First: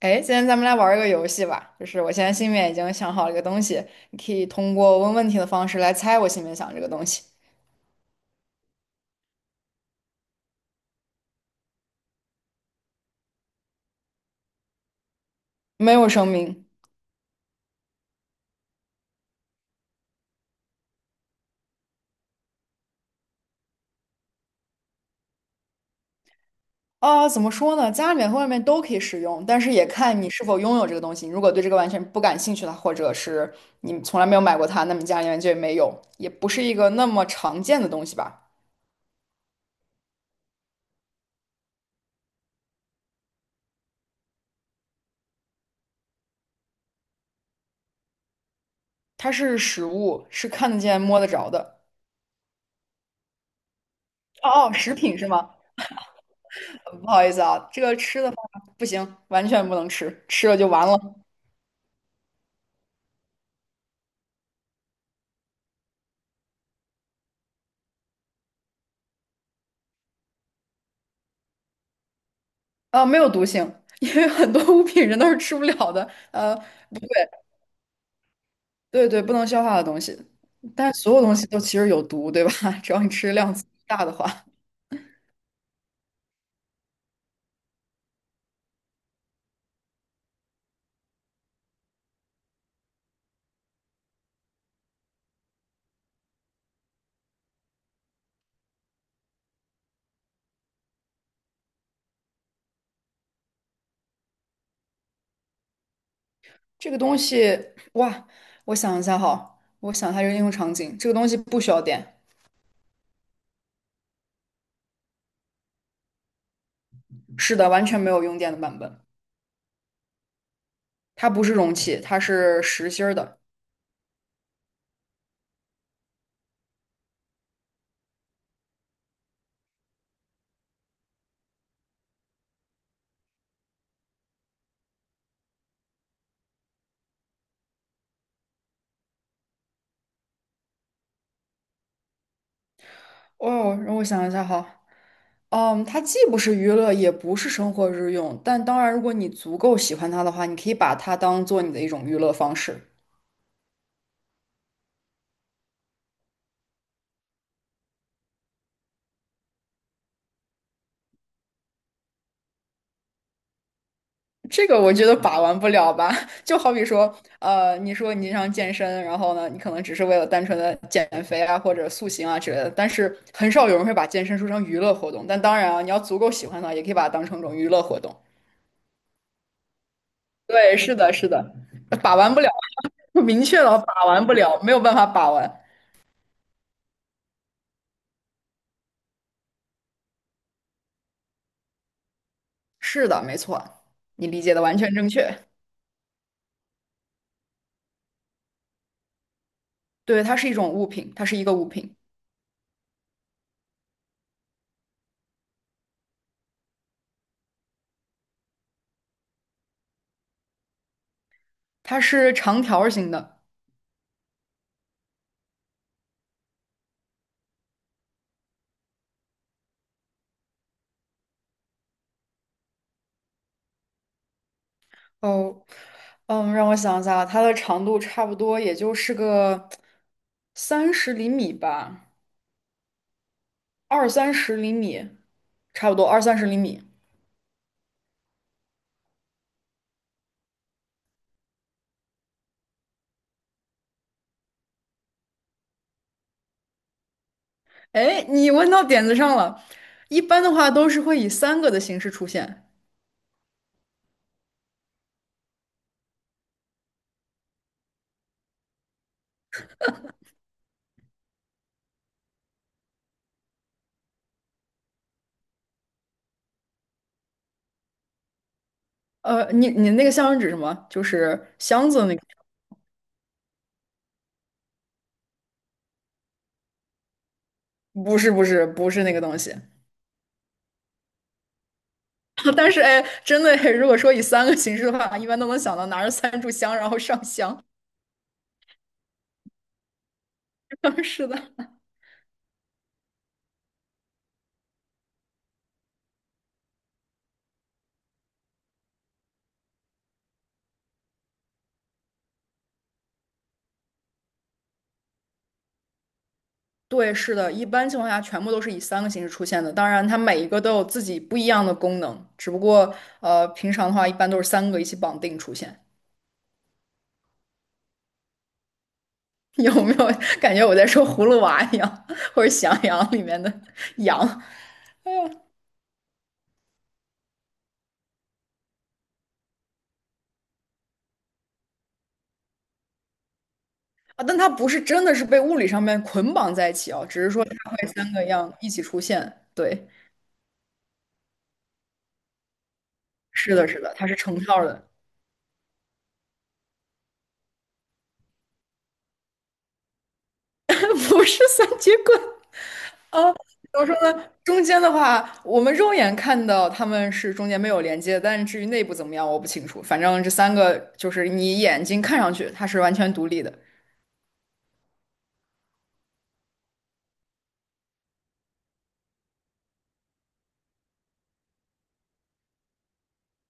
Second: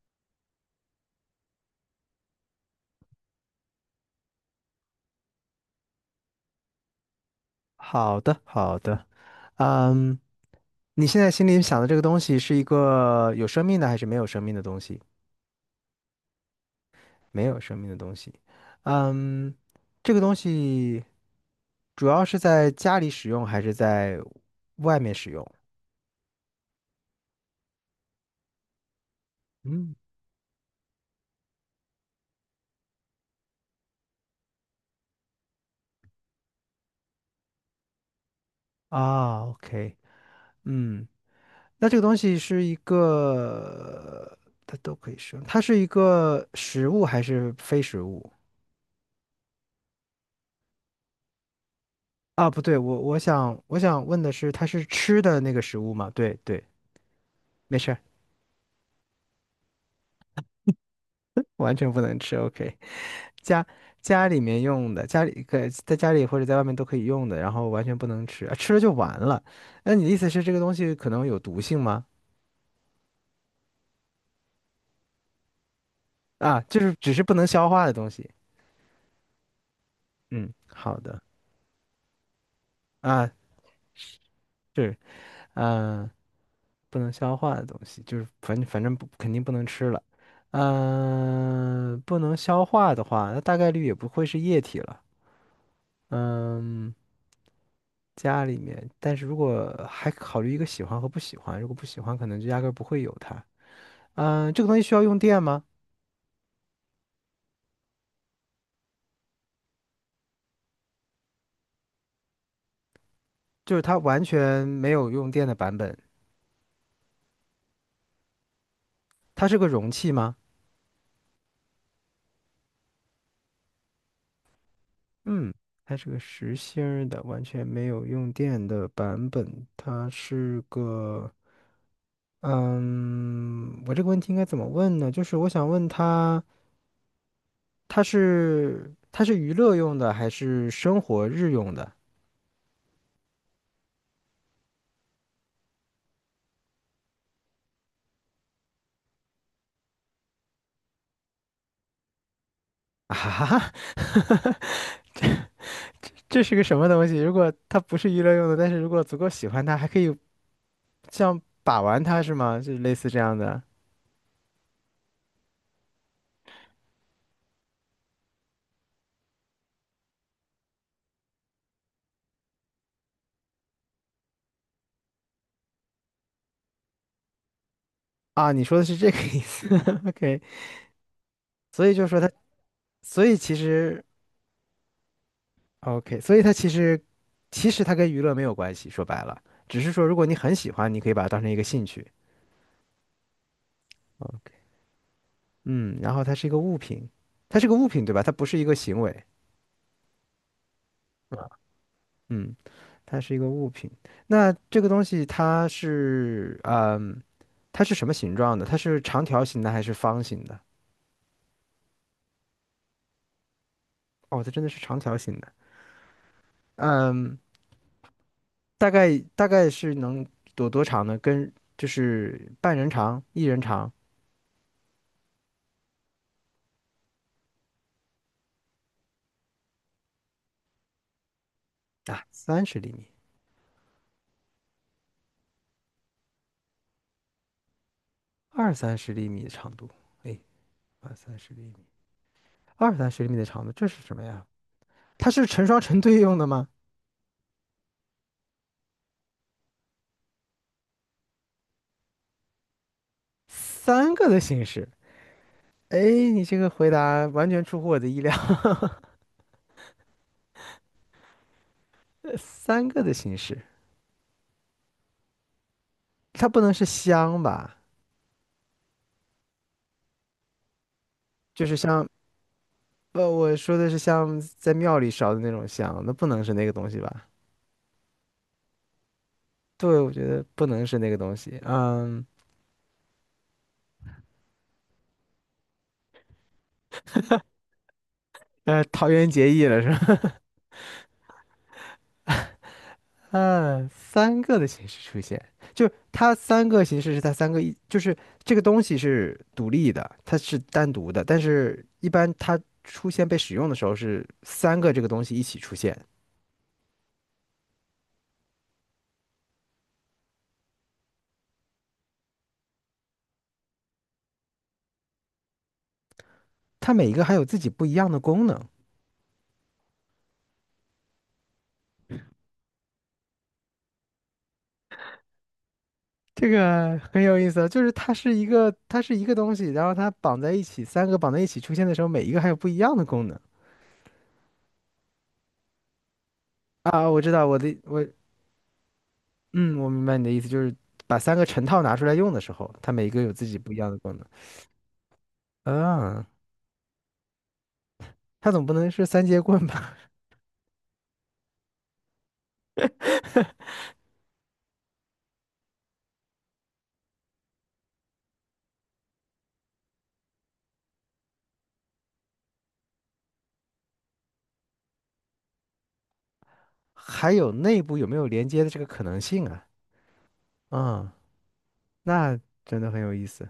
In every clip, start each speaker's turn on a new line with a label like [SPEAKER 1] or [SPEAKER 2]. [SPEAKER 1] 哎，今天咱们来玩儿一个游戏吧，就是我现在心里面已经想好了一个东西，你可以通过问问题的方式来猜我心里面想这个东西，
[SPEAKER 2] 好的，好的。嗯，你现在心里想的这个东西是一个有生命的还是没有生命的东西？
[SPEAKER 1] 没有生命
[SPEAKER 2] 没有生命的东西。嗯，这个东西主要是在家里使用还是在外面使用？
[SPEAKER 1] 啊，怎么说呢？家里面和外面都可以使用，但是也
[SPEAKER 2] 嗯，
[SPEAKER 1] 看你是否拥有这个东西。你如果对这个完全不感兴趣的，或者是你从来没有买过它，那么你家里面就没有，也不是一个那么常见的东西吧。
[SPEAKER 2] 啊，OK。嗯，那这个东西是一个，它都可以使用，它是一个食物还是非食物？
[SPEAKER 1] 它是食物，是看得见、摸得着的。
[SPEAKER 2] 啊，不对，我想问的是，它
[SPEAKER 1] 哦哦，
[SPEAKER 2] 是
[SPEAKER 1] 食品
[SPEAKER 2] 吃
[SPEAKER 1] 是
[SPEAKER 2] 的
[SPEAKER 1] 吗？
[SPEAKER 2] 那个食物吗？对对。
[SPEAKER 1] 不好意思啊，
[SPEAKER 2] 没
[SPEAKER 1] 这
[SPEAKER 2] 事
[SPEAKER 1] 个
[SPEAKER 2] 儿，
[SPEAKER 1] 吃的话不行，完全不能吃，吃了就完了。
[SPEAKER 2] 完全不能吃。OK，家家里面用的，家里可在家里或者在外面都可以用的，然后完全不能吃，啊，吃了就完了。那你的意思是这个东西可能有毒性吗？
[SPEAKER 1] 啊，没有毒性，因为很多物品人都是吃不了的。
[SPEAKER 2] 啊，就是
[SPEAKER 1] 对
[SPEAKER 2] 只是不能消化的东西。
[SPEAKER 1] 对对，不能消化的东西，
[SPEAKER 2] 嗯，
[SPEAKER 1] 但
[SPEAKER 2] 好
[SPEAKER 1] 所
[SPEAKER 2] 的。
[SPEAKER 1] 有东西都其实有毒，对吧？只要你
[SPEAKER 2] 啊，
[SPEAKER 1] 吃量大的话，
[SPEAKER 2] 是，嗯、不能消化的东西，就是反正不肯定不能吃了。不能消化的话，那大概率也不会是液体了。嗯、家里面，但是如果还考虑一个喜欢和不喜欢，如果不喜欢，可能就压根儿不会有它。嗯，这个东西需要用电吗？
[SPEAKER 1] 这个东西，哇，我想一下哈，我想一下这个应用场景，这个东西不需要电，
[SPEAKER 2] 就是它完全没有用电的版本。
[SPEAKER 1] 是的，完全没有用电的版本，
[SPEAKER 2] 它是个容器吗？
[SPEAKER 1] 它不是容器，它是实心儿的。
[SPEAKER 2] 嗯，它是个实心儿的，完全没有用电的版本。它是个，嗯，我这个问题应该怎么问呢？就是我想问它，它是娱乐用的还是生活日用的？
[SPEAKER 1] 哦，让我想一下哈。嗯，它既不是娱乐，也不是生活日用，但当然，如果你足够喜欢它的话，你可以把它当做你的一种娱乐方式。
[SPEAKER 2] 啊哈哈，这是个什么东西？如果它不是娱乐用的，但是如果足够喜欢它，还可以像把玩它是吗？就类似这样的。
[SPEAKER 1] 这个我觉得把玩不了吧，就好比说，你说你常健身，然后呢，你可能只是为了单纯的减肥啊，或者塑形啊之类的，但是很少有人会把健身说成娱乐活动。但当然啊，你要足够喜欢它，也可以把它当成一种娱乐活动。
[SPEAKER 2] 啊？你说的是这个意思 ？OK，
[SPEAKER 1] 对，是的，是的，
[SPEAKER 2] 所以就
[SPEAKER 1] 把
[SPEAKER 2] 说它，
[SPEAKER 1] 玩不了，
[SPEAKER 2] 所 以
[SPEAKER 1] 明
[SPEAKER 2] 其
[SPEAKER 1] 确了，
[SPEAKER 2] 实
[SPEAKER 1] 把玩不了，没有办法把玩。
[SPEAKER 2] OK，所以它其实其实它跟娱乐没有关系，说白了，只是说如果你很喜欢，你可以把它当成一个兴趣。
[SPEAKER 1] 是的，没错，你理解的完全正确。
[SPEAKER 2] 嗯，然后它是一个物品，它是个物品对吧？它不是一个行为。
[SPEAKER 1] 对，它是一种物品，它是一个物品，
[SPEAKER 2] 嗯，它是一个物品。那这个东西它是嗯，它是什么形状的？它是长条形的还是方形的？
[SPEAKER 1] 它是长条形的。
[SPEAKER 2] 哦，它真的是长条形的。嗯，大概是能多长呢？跟就是半人长、一人长。
[SPEAKER 1] 哦，嗯，让我想一下，它的长度差不多也就是个三十厘米吧，
[SPEAKER 2] 啊，三十厘米、
[SPEAKER 1] 二三十厘米，差不多二三十厘米。
[SPEAKER 2] 二三十厘米的长度。哎，二三十厘米、二三十厘米的长度，这是什么呀？它是成双成对用的吗？
[SPEAKER 1] 哎，你问到点子上了。一般的话都是会以三个的形式出现。
[SPEAKER 2] 三个的形式。哎，你这个回答完全出乎我的意料。三个的形式，它不能是香吧？
[SPEAKER 1] 你那个箱是指什么？就是
[SPEAKER 2] 就是
[SPEAKER 1] 箱子
[SPEAKER 2] 像，
[SPEAKER 1] 那个？
[SPEAKER 2] 呃，我说的是像在庙里烧的那种香，那不能是那个东西吧？
[SPEAKER 1] 不是不是那个东西。
[SPEAKER 2] 对，我觉得不能是那个东西。嗯，
[SPEAKER 1] 但是哎，真的，如果说以三个形式的话，一般都能想到拿着三炷香然后上香。
[SPEAKER 2] 呃，桃园结义了是吧？
[SPEAKER 1] 是的。
[SPEAKER 2] 嗯，三个的形式出现，就它三个形式是它三个一，就是这个东西是独立的，它是单独的，但是一般它出现被使用的时候是三个这个东西一起出现，
[SPEAKER 1] 对，是的，一般情况下全部都是以三个形式出现的。当然，它每一个都有自己不一样的功能，只不过平常的话一般都是三个一起绑定出现。
[SPEAKER 2] 它每一个还有自己不一样的功能。
[SPEAKER 1] 有没有感觉我在说葫芦娃一样，或者喜羊羊里面的 羊啊？
[SPEAKER 2] 这个很有意思啊就是它是一个它是一个东西，然后它绑在一起，三个绑在一起出现的时候，每一个还有不一样的功能。
[SPEAKER 1] 但它不是真的是被物理上面捆绑在一起哦，
[SPEAKER 2] 啊，我
[SPEAKER 1] 只
[SPEAKER 2] 知
[SPEAKER 1] 是说
[SPEAKER 2] 道，我的
[SPEAKER 1] 它会三个样一起出现。
[SPEAKER 2] 嗯，
[SPEAKER 1] 对，
[SPEAKER 2] 我明白你的意思，就是把三个成套拿出来用的时候，它每一个有自
[SPEAKER 1] 是
[SPEAKER 2] 己
[SPEAKER 1] 的，
[SPEAKER 2] 不一
[SPEAKER 1] 是
[SPEAKER 2] 样
[SPEAKER 1] 的，
[SPEAKER 2] 的
[SPEAKER 1] 它是
[SPEAKER 2] 功能。
[SPEAKER 1] 成套的，
[SPEAKER 2] 嗯，它总不能是三节棍吧？
[SPEAKER 1] 不是三节棍。啊，怎么说呢？中间的话，我们肉眼看到他们是中间没有连接，但是至于内部怎么样，我不清楚。反正这三个就是你眼睛看上去它是完全独立的。
[SPEAKER 2] 还有内部有没有连接的这个可能性啊？嗯，那真的很有意思。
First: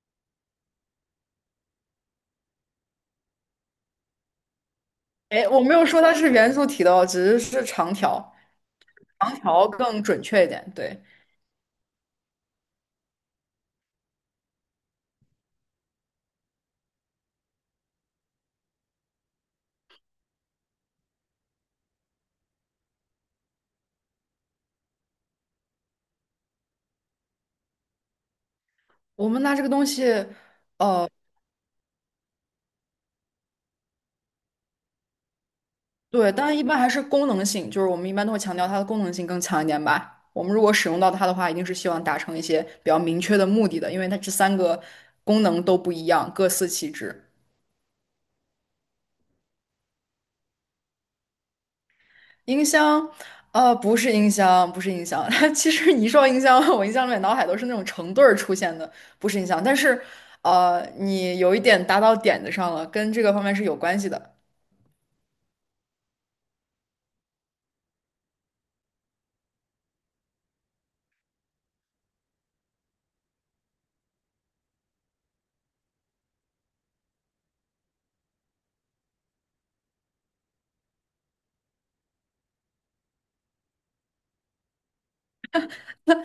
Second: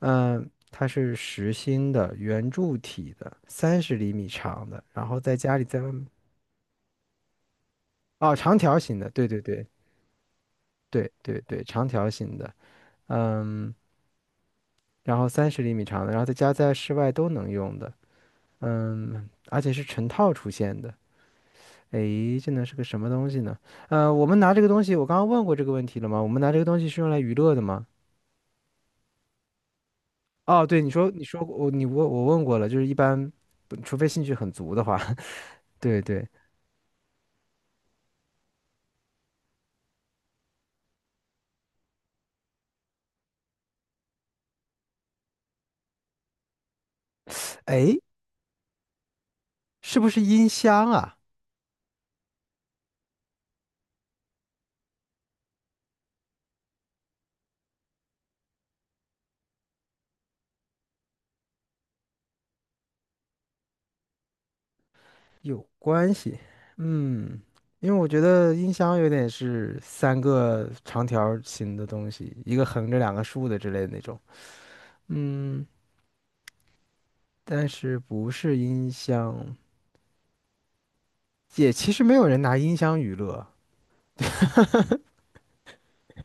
[SPEAKER 2] 嗯，它是实心的圆柱体的，三十厘米长的，然后在
[SPEAKER 1] 哎，
[SPEAKER 2] 家
[SPEAKER 1] 我
[SPEAKER 2] 里
[SPEAKER 1] 没
[SPEAKER 2] 在
[SPEAKER 1] 有
[SPEAKER 2] 外
[SPEAKER 1] 说
[SPEAKER 2] 面。
[SPEAKER 1] 它是元素体的哦，只是是长条，
[SPEAKER 2] 哦，长条形的，对
[SPEAKER 1] 长
[SPEAKER 2] 对对。
[SPEAKER 1] 条更准确一点。对，
[SPEAKER 2] 对对对，长条形的。嗯，然后三十厘米长的，然后在家在室外都能用的。嗯，而且是成套出现的。诶，这能是个什么东西呢？呃，我们拿这个东西，我刚刚问过这个问题了吗？我们拿这个东西是用来娱乐的吗？
[SPEAKER 1] 我们拿这个东西，
[SPEAKER 2] 哦，对，你
[SPEAKER 1] 呃，
[SPEAKER 2] 说你说我你问我问过了，就是一般不除非兴趣很足的话，对对。
[SPEAKER 1] 对，当然一般还是功能性，就是我们一般都会强调它的功能性更强一点吧。我们如果使用到它的话，一定是希望达成一些比较明确的目的的，因为它这三个功能都不一样，各司其职。
[SPEAKER 2] 诶，是不是音箱啊？
[SPEAKER 1] 音箱，不是音箱，不是音箱。它其实你一说音箱，我印象里面脑海都是那种成对儿出现的，不是音箱。但是，你有一点打到点子上了，跟这个方面是有关系的。
[SPEAKER 2] 有关系。嗯，因为我觉得音箱有点是三个长条儿形的东西，一个横着两个竖的之类的那种。嗯，但是不是音箱，也其实没有人拿音箱娱乐，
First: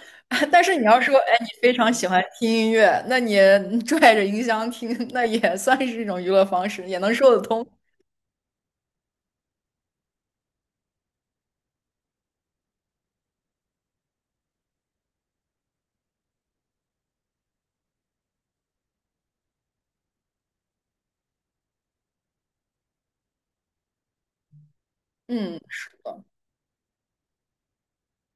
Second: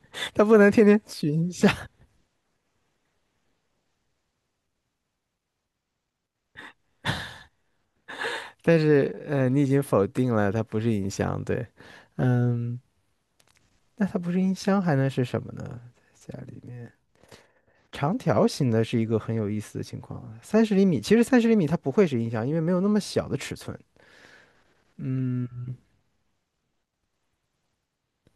[SPEAKER 2] 他 不
[SPEAKER 1] 但
[SPEAKER 2] 能
[SPEAKER 1] 是你
[SPEAKER 2] 天天
[SPEAKER 1] 要说，哎，
[SPEAKER 2] 取
[SPEAKER 1] 你
[SPEAKER 2] 音箱。
[SPEAKER 1] 非常喜欢听音乐，那你拽着音箱听，那也算是一种娱乐方式，也能说得通。
[SPEAKER 2] 但是呃，你已经否定了它不是音箱，对。嗯，那它不是音箱还能是什么呢？在家里面，长条形的是一个很有意思的情况，三十厘米，其实三十厘米它不会是音箱，因为没有那么小的尺寸。
[SPEAKER 1] 嗯，
[SPEAKER 2] 嗯，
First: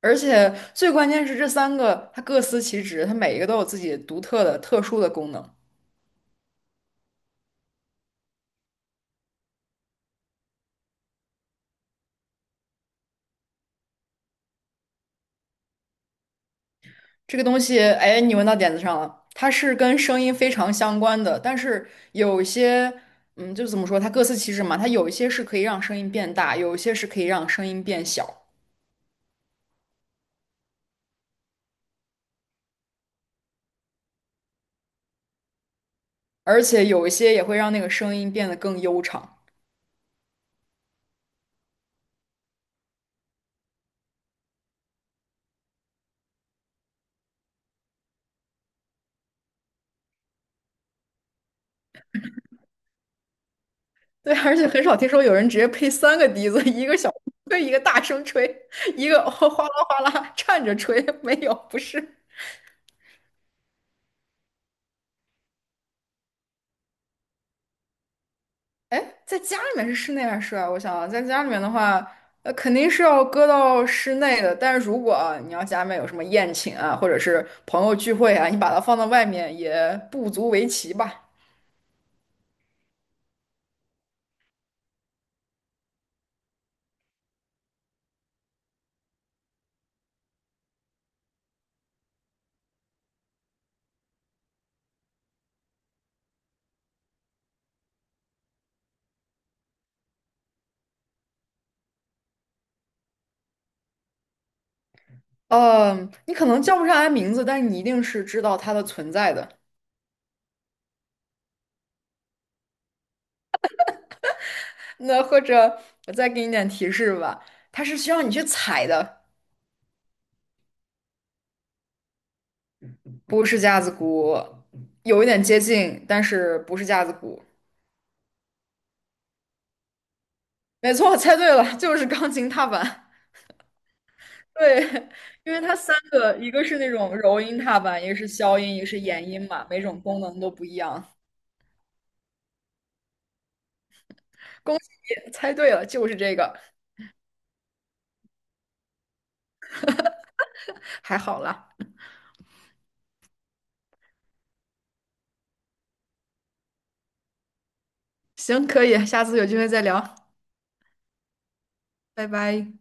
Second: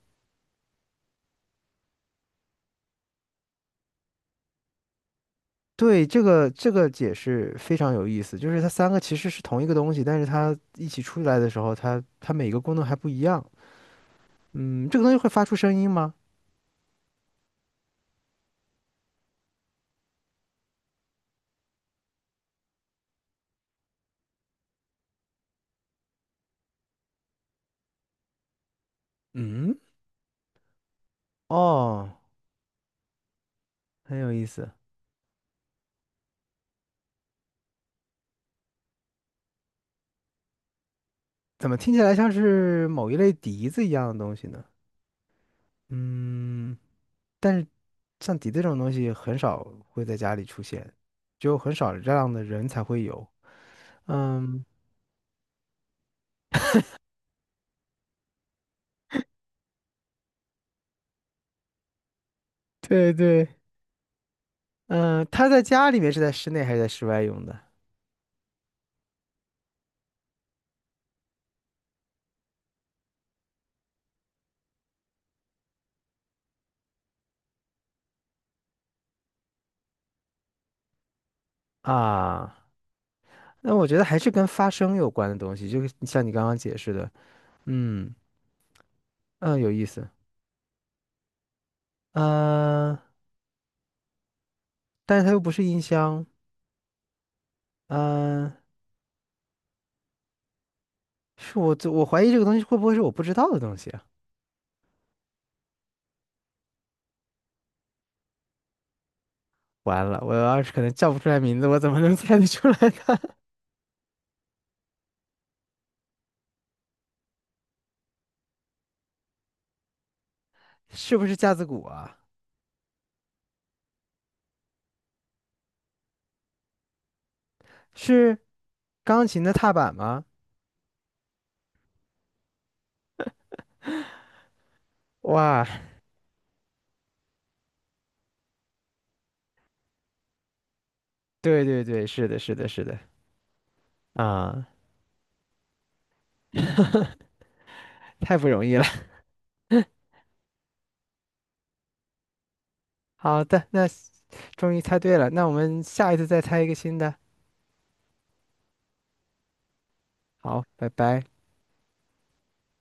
[SPEAKER 1] 而且最关键是这三个，它各司其职，它每一个都有自己独特的、特殊的功能。
[SPEAKER 2] 对，这个这个解释非常有意思，就是它三个其实是同一个东西，但是它一起出来的时候，它它每个功能还不一样。嗯，这个东西会发出声音吗？
[SPEAKER 1] 这个东西，哎，你问到点子上了，它是跟声音非常相关的，但是有一些，嗯，就怎么说，它各司其职嘛，它有一些是可以让声音变大，有一些是可以让声音变小，
[SPEAKER 2] 嗯，哦，很有意思。
[SPEAKER 1] 而且有一些也会让那个声音变得更悠长。
[SPEAKER 2] 怎么听起来像是某一类笛子一样的东西呢？嗯，但是像笛子这种东西很少会在家里出现，只有很少这样的人才会有。
[SPEAKER 1] 对，而
[SPEAKER 2] 嗯，
[SPEAKER 1] 且很少听说有人直接配三个笛子，一个小吹，一个大声吹，一个哗啦哗啦 颤着吹，没有，不是。
[SPEAKER 2] 对对。嗯，他在家里面是在室内还是在室外用的
[SPEAKER 1] 哎，在家里面是室内还是室外？我想想在家里面的话，肯定是要搁到室内的。但是如果啊你要家里面有什么宴请啊，或者是朋友聚会啊，你把它放到外面也不足为奇吧。
[SPEAKER 2] 啊？那我觉得还是跟发声有关的东西，就是像你刚刚解释的。嗯嗯，有意思。嗯，但是它又不是音箱。嗯，是我我怀疑这个东西会不会是我不知道的东西啊？
[SPEAKER 1] 嗯，你可能叫不上来名字，但是你一定是知道它的存在的。
[SPEAKER 2] 完了，我要是可能叫不出来名字，我怎么能猜得出来呢？
[SPEAKER 1] 那或者我再给你点提示吧，它是需要你去采的，
[SPEAKER 2] 是不是架子鼓啊？
[SPEAKER 1] 不是架子鼓，有一点接近，但是不是架子鼓。
[SPEAKER 2] 是钢琴的踏板吗？
[SPEAKER 1] 没错，猜对了，就是钢琴踏板。对，因为
[SPEAKER 2] 哇，
[SPEAKER 1] 它三个，一个是那种柔音踏板，一个是消音，一个是延音嘛，每种功能都不一样。
[SPEAKER 2] 对对对，是的，是的，是的，啊，
[SPEAKER 1] 恭喜你猜对了，就是这个，
[SPEAKER 2] 太不容易了。
[SPEAKER 1] 还好啦。
[SPEAKER 2] 好的，那终于猜对了，那我们下一次再猜一个新的。
[SPEAKER 1] 行，可以，下次有机会再聊，
[SPEAKER 2] 好，拜拜。
[SPEAKER 1] 拜拜。